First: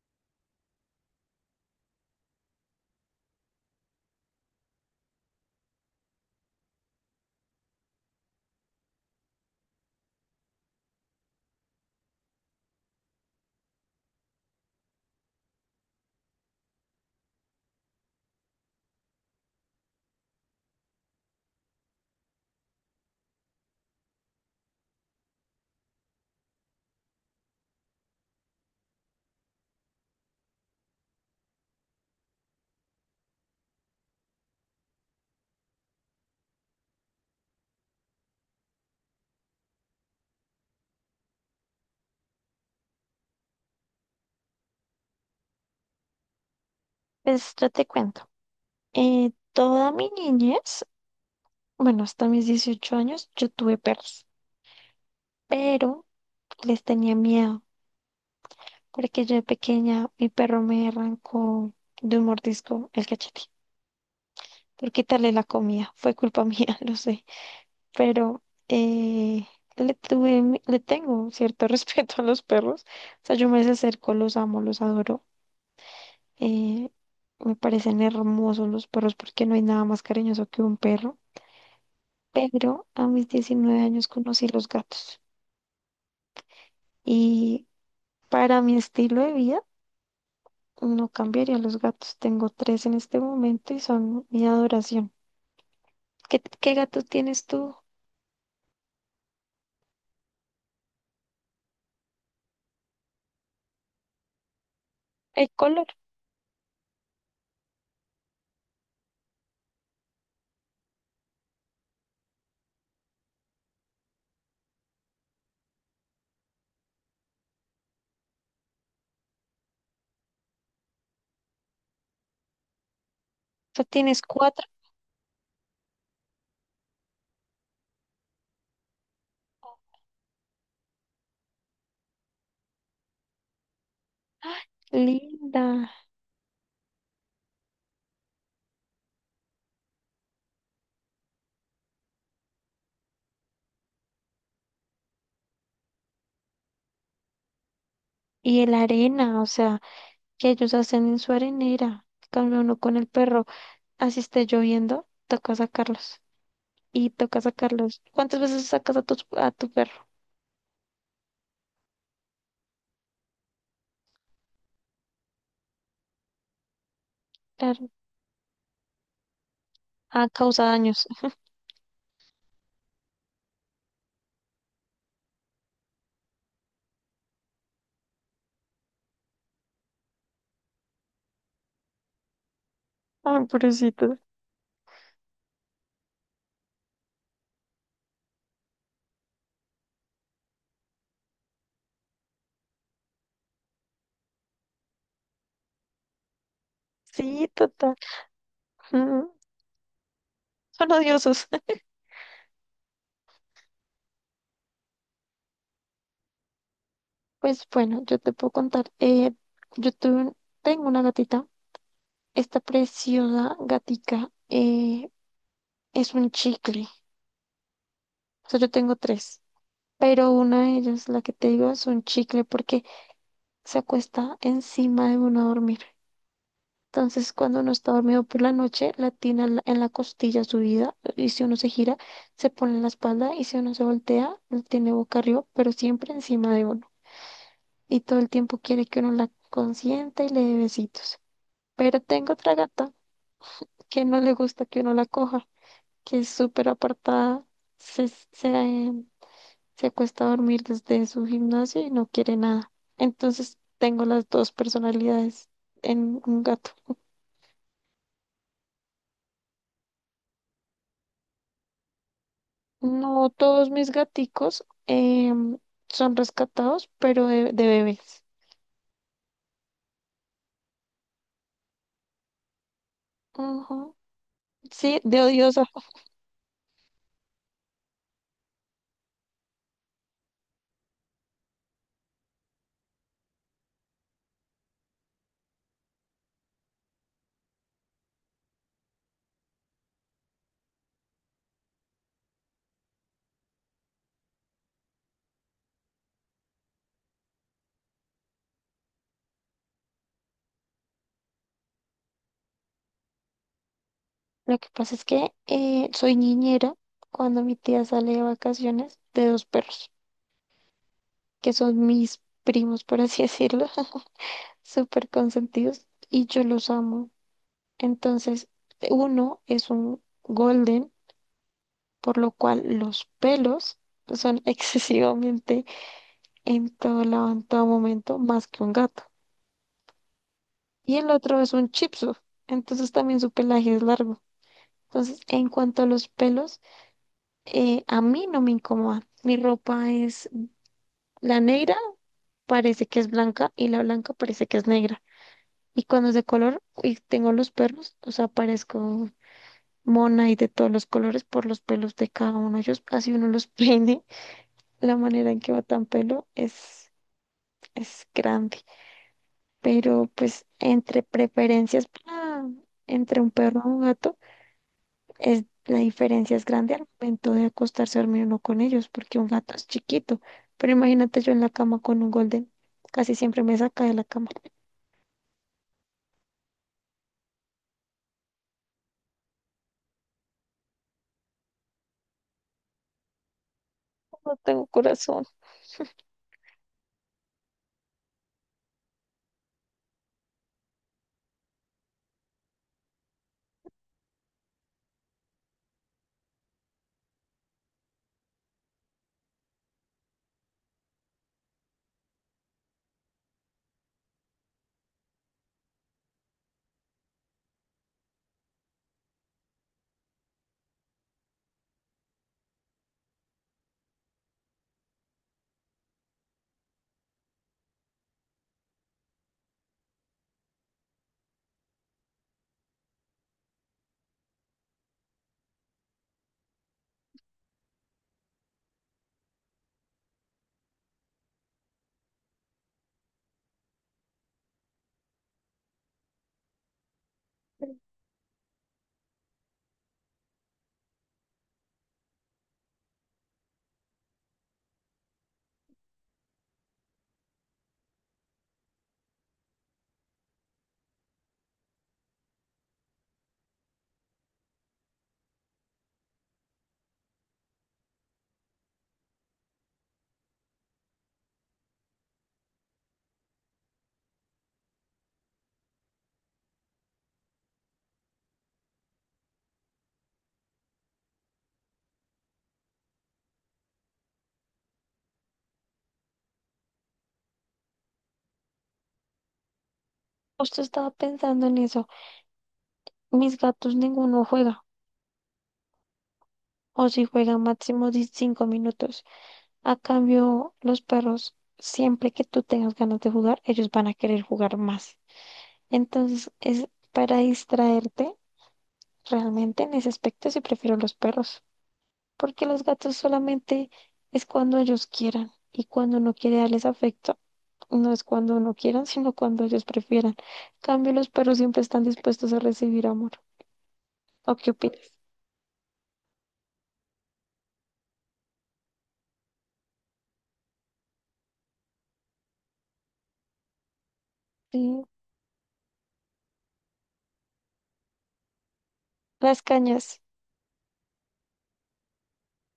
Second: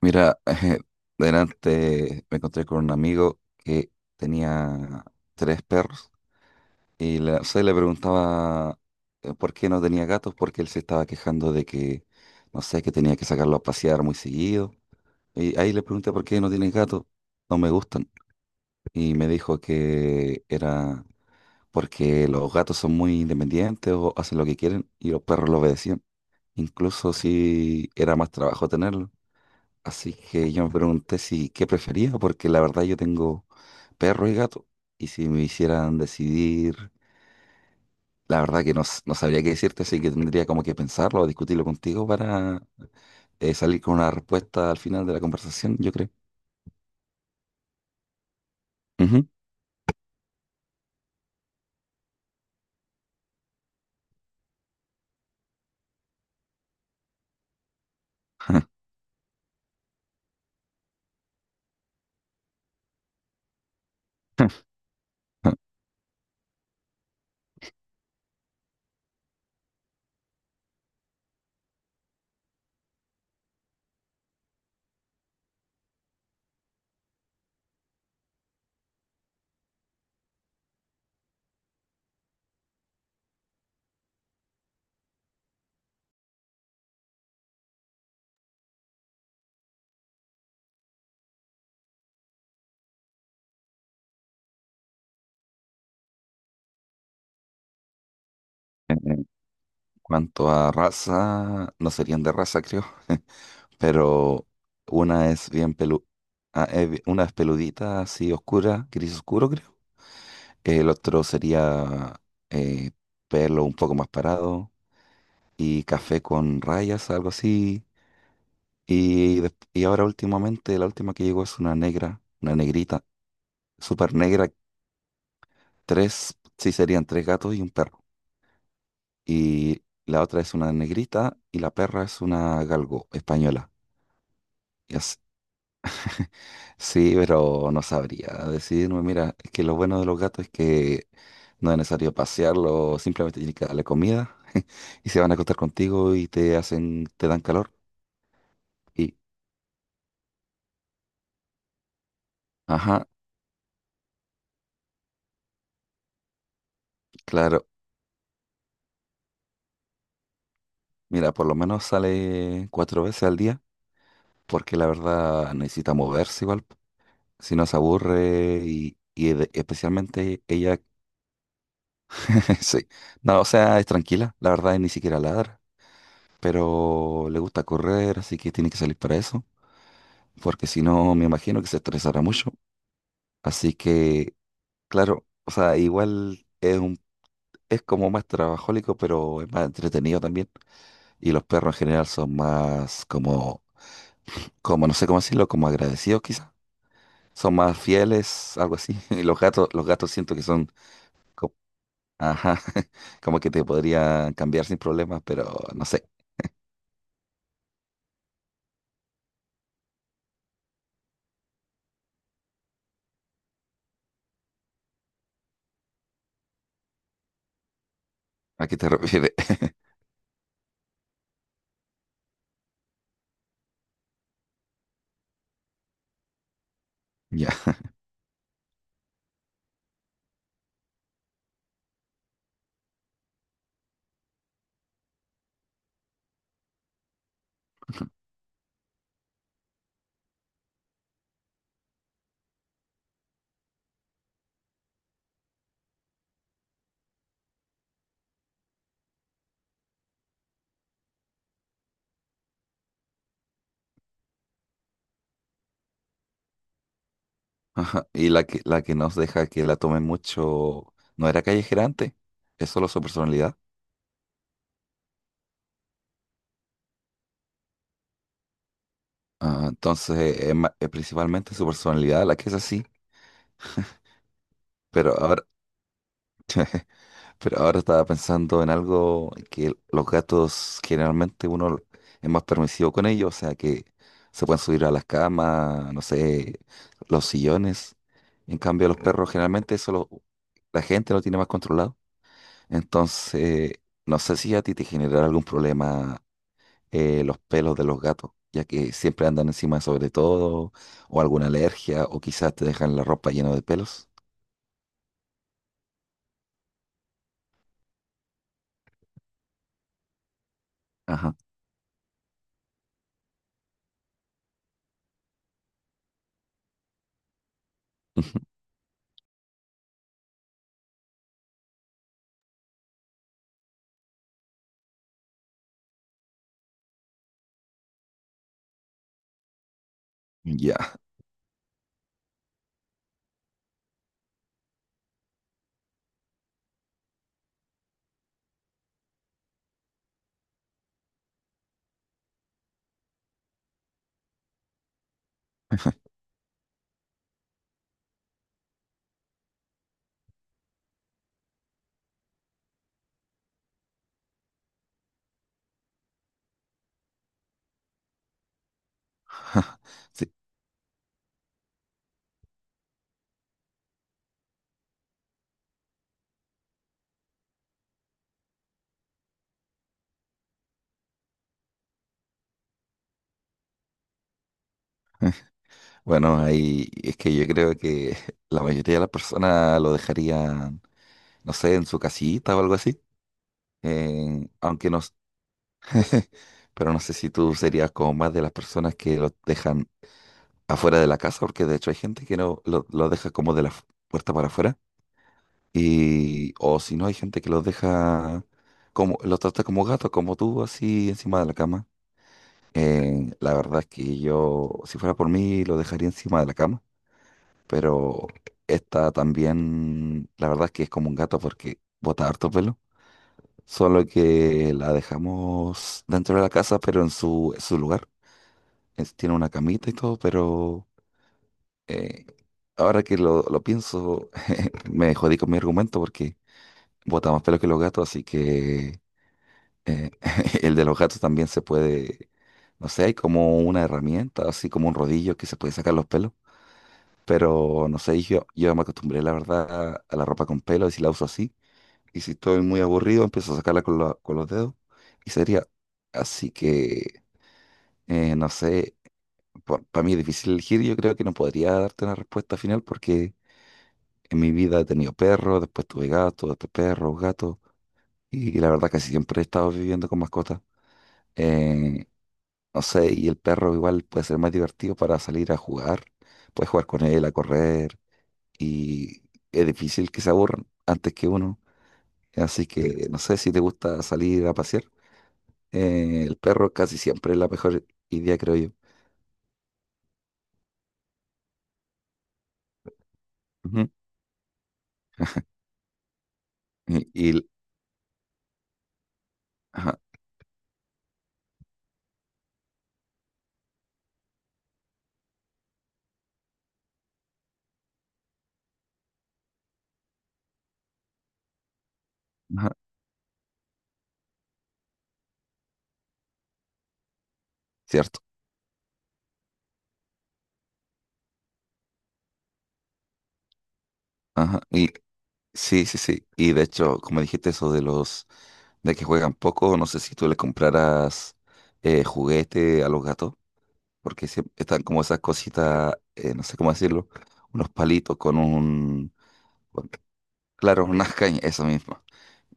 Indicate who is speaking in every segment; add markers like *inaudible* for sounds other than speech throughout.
Speaker 1: Mira, *laughs* delante me encontré con un amigo que tenía 3 perros y se le preguntaba por qué no tenía gatos, porque él se estaba quejando de que, no sé, que tenía que sacarlo a pasear muy seguido. Y ahí le pregunté por qué no tienes gatos, no me gustan. Y me dijo que era porque los gatos son muy independientes o hacen lo que quieren y los perros lo obedecían, incluso si era más trabajo tenerlos. Así que yo me pregunté si qué prefería, porque la verdad yo tengo perro y gato, y si me hicieran decidir, la verdad que no, no sabría qué decirte, así que tendría como que pensarlo o discutirlo contigo para salir con una respuesta al final de la conversación, yo creo.
Speaker 2: Pues yo te cuento.
Speaker 1: Ujú.
Speaker 2: Toda mi niñez, bueno, hasta mis 18 años, yo tuve perros, pero les tenía miedo,
Speaker 1: *laughs*
Speaker 2: porque yo de pequeña, mi perro me arrancó de un mordisco el cachete por quitarle la comida. Fue culpa *laughs* mía, lo sé, pero eh, le tuve, le tengo cierto *laughs* respeto a los perros. O sea, yo me acerco, los amo, los adoro. Eh, me parecen hermosos los perros porque no hay nada más cariñoso que un perro. Pero a mis 19 años conocí los gatos y para mi estilo de vida no cambiaría los gatos. Tengo tres en este momento y son mi adoración. ¿Qué gato tienes tú?
Speaker 1: En cuanto a raza, no serían de raza, creo, *laughs* pero una es
Speaker 2: El
Speaker 1: bien
Speaker 2: color.
Speaker 1: pelu, ah, una es peludita, así oscura, gris oscuro. El otro sería eh, pelo un poco más parado y café con rayas, algo así. Y, y ahora últimamente, la última que llegó es una negra, una negrita,
Speaker 2: O sea,
Speaker 1: súper
Speaker 2: tienes
Speaker 1: negra.
Speaker 2: cuatro.
Speaker 1: Tres, sí, serían 3 gatos y un perro. Y la otra es una negrita y la perra es una galgo española.
Speaker 2: Linda.
Speaker 1: Sí, pero no sabría decirme, mira, es que lo bueno de los gatos es que no es necesario pasearlo, simplemente tienes que darle comida *laughs* y se van a acostar contigo y te hacen, te dan calor.
Speaker 2: Y el
Speaker 1: Y,
Speaker 2: arena, o sea, que ellos hacen en su arenera. Cambia uno con
Speaker 1: ajá,
Speaker 2: el perro. Así esté lloviendo, toca sacarlos. Y toca
Speaker 1: claro,
Speaker 2: sacarlos. ¿Cuántas veces sacas a tu perro?
Speaker 1: mira, por lo menos sale 4 veces al día, porque la verdad necesita moverse igual, si no se
Speaker 2: Claro.
Speaker 1: aburre y
Speaker 2: Ah,
Speaker 1: especialmente
Speaker 2: causa
Speaker 1: ella,
Speaker 2: daños.
Speaker 1: *laughs* sí, no, o sea, es tranquila, la verdad, y ni siquiera ladra, pero le gusta correr, así que tiene que salir para eso, porque si no me imagino que se estresará mucho.
Speaker 2: Ay,
Speaker 1: Así
Speaker 2: pobrecito.
Speaker 1: que, claro, o sea, es como más trabajólico, pero es más entretenido también. Y los perros en general son más como no sé cómo decirlo, como agradecidos quizás.
Speaker 2: Sí,
Speaker 1: Son más
Speaker 2: total.
Speaker 1: fieles, algo así. *laughs* Y
Speaker 2: Mm,
Speaker 1: los gatos siento que son,
Speaker 2: son odiosos.
Speaker 1: co-
Speaker 2: *laughs*
Speaker 1: ajá, *laughs* como que te podrían cambiar sin problemas, pero no sé
Speaker 2: Pues bueno, yo te puedo contar. Yo tuve- tengo una gatita. Esta preciosa gatica es un chicle. O sea,
Speaker 1: a
Speaker 2: yo
Speaker 1: qué te
Speaker 2: tengo
Speaker 1: refieres.
Speaker 2: tres.
Speaker 1: *laughs*
Speaker 2: Pero una de ellas, la que te digo, es un chicle porque se acuesta encima de uno a dormir. Entonces, cuando
Speaker 1: Ya.
Speaker 2: uno está dormido por la noche, la tiene en la costilla subida. Y si uno se gira, se pone en la espalda. Y si uno se voltea, la tiene boca arriba, pero siempre encima de uno. Y todo el tiempo quiere que uno la consienta y le dé besitos. Pero tengo otra gata que no le gusta que uno la coja, que es súper apartada, se, se, se acuesta a dormir desde su gimnasio y no quiere nada. Entonces tengo las dos personalidades en un gato.
Speaker 1: Ajá. Y la que nos deja que la tomen mucho, no era callejera antes, es solo su
Speaker 2: No
Speaker 1: personalidad.
Speaker 2: todos mis gaticos son rescatados, pero de bebés.
Speaker 1: Ah, entonces es, es principalmente su personalidad la que es así,
Speaker 2: Ujú. Sí,
Speaker 1: pero
Speaker 2: de
Speaker 1: ahora,
Speaker 2: odiosa.
Speaker 1: pero ahora estaba pensando en algo que los gatos generalmente uno es más permisivo con ellos, o sea que se pueden subir a las camas, no sé, los sillones. En cambio, los perros generalmente la gente lo tiene más controlado. Entonces, no sé si a ti te genera algún problema, los pelos de los gatos, ya que siempre andan encima sobre todo, o alguna alergia, o quizás te dejan la ropa llena de pelos.
Speaker 2: Lo que pasa es que soy niñera cuando mi tía sale de vacaciones de dos perros,
Speaker 1: Ajá.
Speaker 2: que son mis primos, por así decirlo, *laughs* súper consentidos, y yo los amo. Entonces,
Speaker 1: *laughs*
Speaker 2: uno es un golden, por lo cual los pelos son *laughs* excesivamente en todo lado, en todo momento, más que un gato.
Speaker 1: Ya,
Speaker 2: Y el otro es un shih Tzu, entonces también su pelaje es largo. Entonces, en cuanto a los pelos, a mí no me incomoda. Mi ropa es la negra parece que es blanca y la blanca parece que es negra. Y cuando es de color y tengo los perros, o sea, parezco mona y de todos los colores por los pelos de cada uno. Ellos, así uno los *laughs* peine, la manera en que va tan pelo es grande. Pero
Speaker 1: sí.
Speaker 2: pues entre un perro y un gato, la diferencia es grande al momento de acostarse a dormir uno con ellos, porque un gato es chiquito. Pero imagínate yo en la cama con un golden, casi siempre me saca de la cama.
Speaker 1: Bueno, ahí es que yo creo que *laughs* la mayoría de las personas lo dejarían, no sé, en su casita o algo así.
Speaker 2: No tengo
Speaker 1: Aunque no,
Speaker 2: corazón.
Speaker 1: *laughs* pero no sé si tú serías como más de las personas que lo dejan afuera de la casa, porque de hecho hay gente que no lo, lo deja como de la puerta para afuera. Y, o si no, hay gente que los deja, como, los trata como gatos, como tú, así encima de la cama. La verdad es que yo, si fuera por mí, lo dejaría encima de la cama. Pero esta también, la verdad es que es como un gato porque bota harto pelo. Solo que la dejamos dentro de la casa, pero en en su lugar. Tiene una camita y todo, pero eh, ahora que lo pienso, *laughs* me jodí con mi argumento porque bota más pelo que los gatos, así que Eh, *laughs* el de los gatos también se puede, no sé, hay como una herramienta, así como un rodillo que se puede sacar los pelos. Pero no sé, yo me acostumbré, la verdad, a la ropa con pelo y si la uso así. Y si estoy muy aburrido, empiezo a sacarla con los dedos y sería. Así que, no sé, para mí es difícil elegir. Yo creo que no podría darte una respuesta final porque en mi vida he tenido perros, después tuve gatos, después perros, gatos. Y la verdad, casi siempre he estado viviendo con mascotas. eh, No sé, y el perro igual puede ser más divertido para salir a jugar. Puedes jugar con él, a correr, y es difícil que se aburran antes que uno. Así que no sé si te gusta salir a pasear. El perro casi siempre es la mejor idea, creo yo.
Speaker 2: Justo estaba pensando en eso. Mis gatos
Speaker 1: Ujú.
Speaker 2: ninguno juega, o si
Speaker 1: Y,
Speaker 2: juegan máximo de 5 minutos. A
Speaker 1: ajá,
Speaker 2: cambio, los perros, siempre que tú tengas ganas de jugar, ellos van a querer jugar más. Entonces, es para distraerte. Realmente en ese aspecto sí prefiero los perros, porque los
Speaker 1: ajá,
Speaker 2: gatos solamente es cuando ellos quieran y cuando uno quiere darles afecto. No es
Speaker 1: cierto.
Speaker 2: cuando uno quieran, *laughs* sino cuando ellos prefieran. En cambio, los perros siempre están dispuestos a recibir amor. ¿O qué
Speaker 1: Ajá.
Speaker 2: opinas?
Speaker 1: Y sí, sí, sí. Y de hecho, como dijiste eso de los de que juegan poco, no sé si tú le compraras juguete a los gatos, porque siempre
Speaker 2: Sí,
Speaker 1: están como esas cositas, no sé cómo decirlo, unos palitos con un,
Speaker 2: las
Speaker 1: con-
Speaker 2: cañas.
Speaker 1: claro, unas cañas, eso mismo.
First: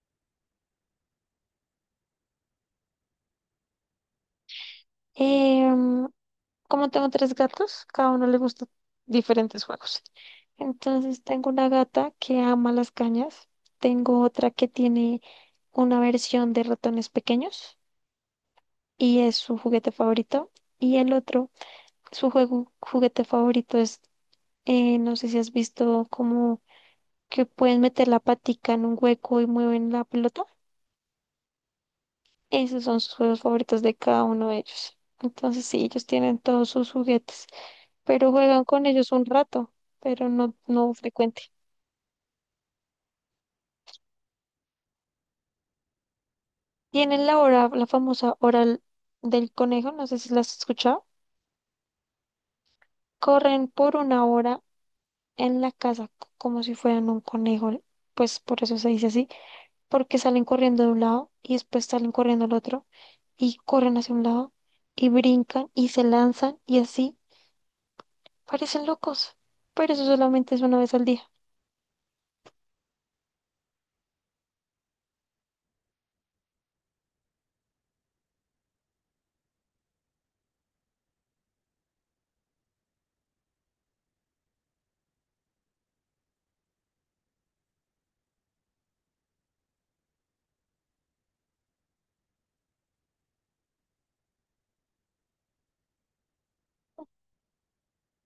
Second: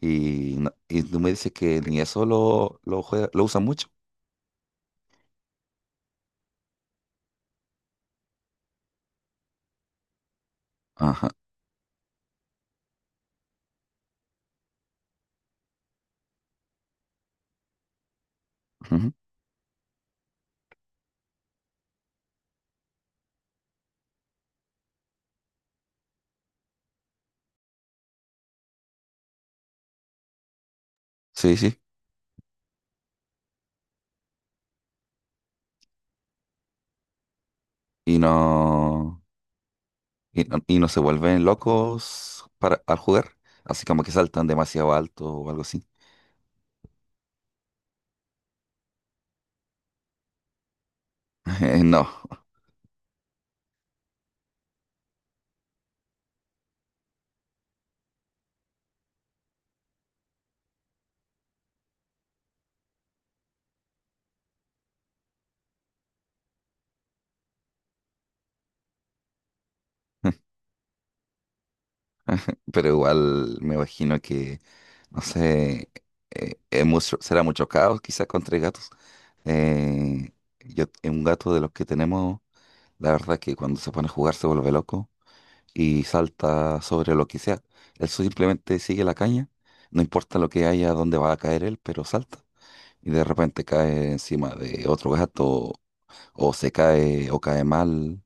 Speaker 1: Y, y tú me dices que ni eso lo usan mucho.
Speaker 2: Em, como tengo tres gatos, cada uno le gusta diferentes juegos. Entonces
Speaker 1: Ajá.
Speaker 2: tengo una gata que ama las cañas. Tengo otra que tiene una versión de ratones pequeños
Speaker 1: Ujú.
Speaker 2: y es su juguete favorito. Y el otro, su juguete favorito es, no sé si has visto como que pueden meter la patica en un hueco y mueven la pelota.
Speaker 1: Sí, sí.
Speaker 2: Esos son sus juegos favoritos de cada uno de ellos. Entonces sí, ellos tienen todos sus juguetes,
Speaker 1: Y
Speaker 2: pero juegan con ellos
Speaker 1: no,
Speaker 2: un rato, pero
Speaker 1: y no
Speaker 2: no
Speaker 1: se
Speaker 2: frecuente.
Speaker 1: vuelven locos para, al jugar, así como que saltan demasiado alto o algo así.
Speaker 2: Tienen la hora, la famosa hora l- del conejo, no sé si la has escuchado.
Speaker 1: *laughs* No,
Speaker 2: Corren por una hora en la casa como si fueran un conejo, pues por eso se dice así, porque salen corriendo de un lado y después salen corriendo al otro y corren hacia un lado y brincan y se lanzan y así parecen locos, pero eso
Speaker 1: *laughs*
Speaker 2: solamente es una vez al día.
Speaker 1: pero igual me imagino que, no sé, es será mucho caos quizás contra gatos. Eh, yo, es un gato de los que tenemos, la verdad es que cuando se pone a jugar se vuelve loco y salta sobre lo que sea. Él simplemente sigue la caña, no importa lo que haya, dónde va a caer él, pero salta. Y de repente cae encima de otro gato, o se cae, o cae mal,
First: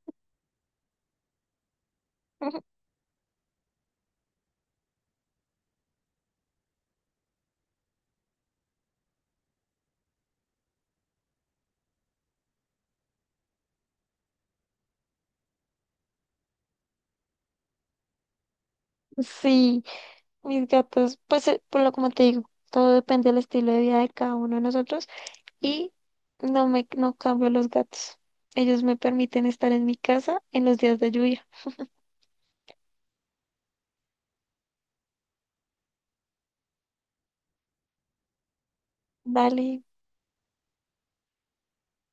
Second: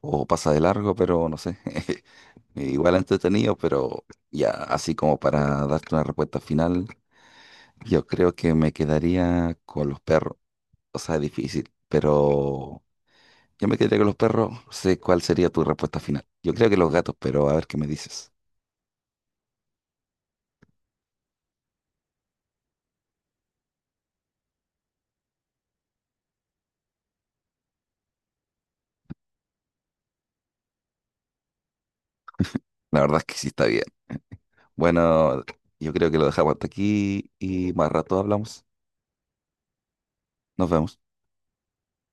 Speaker 1: o pasa de largo, pero no sé. *laughs* Igual entretenido, pero ya así como para darte una respuesta final, yo creo que me quedaría con los perros. O sea, es difícil, pero yo me quedaría con los perros. No sé cuál sería tu respuesta final. Yo creo que los gatos, pero a ver qué me dices.
Speaker 2: Sí, mis gatos, pues por lo como te digo, todo depende del estilo de vida de cada uno de nosotros y no cambio los gatos. Ellos me permiten estar en mi casa en los días de lluvia.
Speaker 1: La verdad es que sí está bien. Bueno, yo creo que lo dejamos hasta aquí y más rato hablamos.
Speaker 2: Dale.
Speaker 1: Nos vemos.